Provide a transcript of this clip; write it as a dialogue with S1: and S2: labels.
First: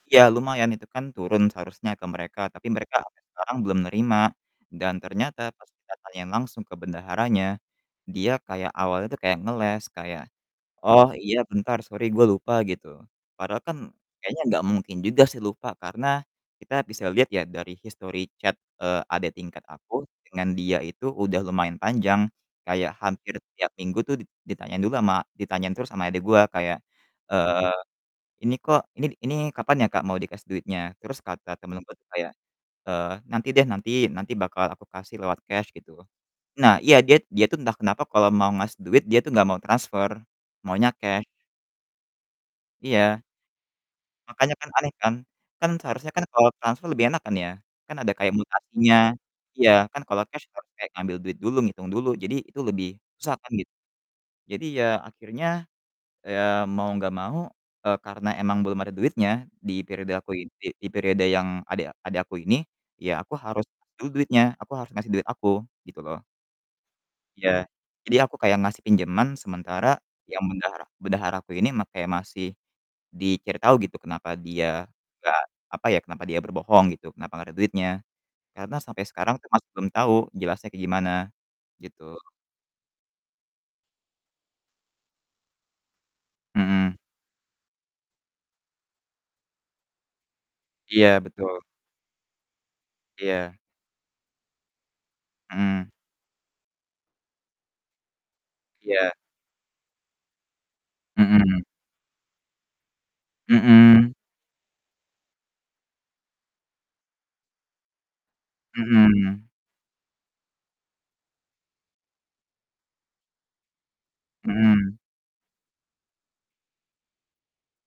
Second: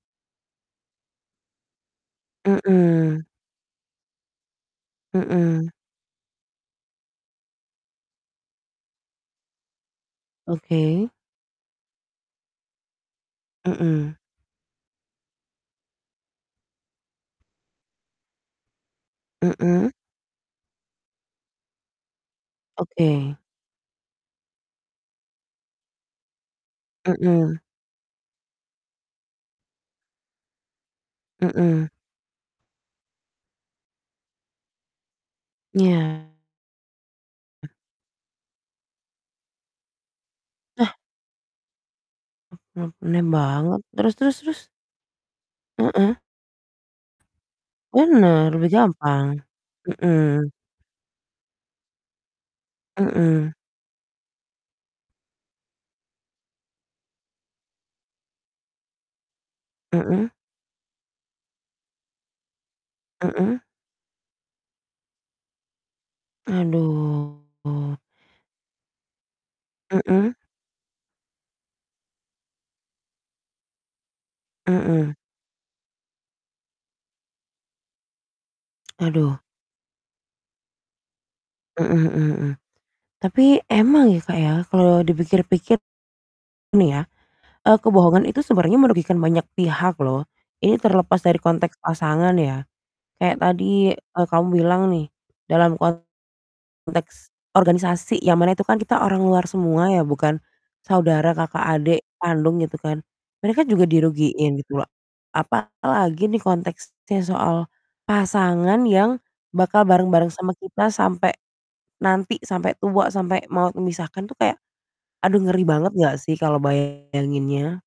S1: Iya lumayan, itu kan turun seharusnya ke mereka, tapi mereka sampai
S2: Mhm.
S1: sekarang belum nerima. Dan ternyata pas
S2: Mhm.
S1: kita tanyain langsung ke bendaharanya, dia kayak awalnya tuh kayak ngeles, kayak, "Oh,
S2: Oke.
S1: iya bentar sorry gua lupa," gitu. Padahal kan
S2: Mhm.
S1: kayaknya nggak mungkin juga sih lupa, karena kita bisa lihat ya dari history chat, eee, adek tingkat
S2: Mhm.
S1: aku dengan dia itu udah lumayan panjang. Kayak
S2: Oke.
S1: hampir tiap minggu tuh dit ditanyain dulu ama ditanyain terus ama adik gua kayak,
S2: Mhm.
S1: eee, "Ini kok ini ini kapan ya, Kak, mau dikasih duitnya?" Terus kata
S2: Mhm.
S1: temanku kayak, eee, "Nanti deh nanti, nanti bakal aku kasih lewat cash," gitu.
S2: Iya.
S1: Nah, iya dia dia tuh
S2: Eh.
S1: entah kenapa kalau mau ngasih duit dia tuh nggak mau transfer, maunya
S2: Nah.
S1: cash.
S2: [unintelligible]
S1: Iya.
S2: Aneh banget. Terus terus
S1: Makanya
S2: terus?
S1: kan aneh kan? Kan seharusnya
S2: Heeh.
S1: kan kalau transfer lebih enak kan ya, kan ada kayak
S2: Bener, lebih
S1: mutasinya.
S2: gampang.
S1: Iya, kan kalau cash
S2: Mhm.
S1: harus kayak ngambil duit dulu, ngitung dulu, jadi itu lebih susah
S2: Mhm.
S1: kan gitu. Jadi ya akhirnya, eee, mau nggak mau, eee, karena emang belum ada duitnya di periode aku
S2: Mhm.
S1: i di periode yang adek adek aku ini, ya aku
S2: Mhm.
S1: harus du duitnya, aku harus ngasih duit aku, gitu loh. Iya,
S2: Aduh.
S1: jadi aku kayak ngasih pinjaman sementara
S2: Mhm.
S1: yang bendahara bendahara aku ini ma kayak masih, dicari tahu gitu kenapa dia
S2: Mhm.
S1: nggak, apa ya, kenapa dia berbohong gitu, kenapa nggak ada duitnya. Karena sampai sekarang
S2: Aduh.
S1: tuh masih belum tahu jelasnya kayak gimana,
S2: Mhm
S1: gitu.
S2: mhm mhm. Tapi emang ya, Kak, ya, kalau dipikir-pikir nih
S1: Mhm.
S2: ya, eee, kebohongan itu sebenarnya merugikan banyak pihak loh. Ini terlepas
S1: Iya,
S2: dari
S1: betul.
S2: konteks pasangan ya. Kayak
S1: Iya.
S2: tadi, eee, kamu bilang nih dalam
S1: Mmm.
S2: konteks organisasi yang mana itu kan kita
S1: Iya.
S2: orang luar semua ya, bukan saudara
S1: Mhm.
S2: kakak adik kandung gitu kan. Mereka juga
S1: Mhm.
S2: dirugiin gitu. Apalagi nih konteksnya soal pasangan yang
S1: Mhm.
S2: bakal bareng-bareng sama kita sampai nanti, sampai tua, sampai maut memisahkan tuh kayak,
S1: Mhm.
S2: aduh ngeri banget enggak sih kalau bayanginnya?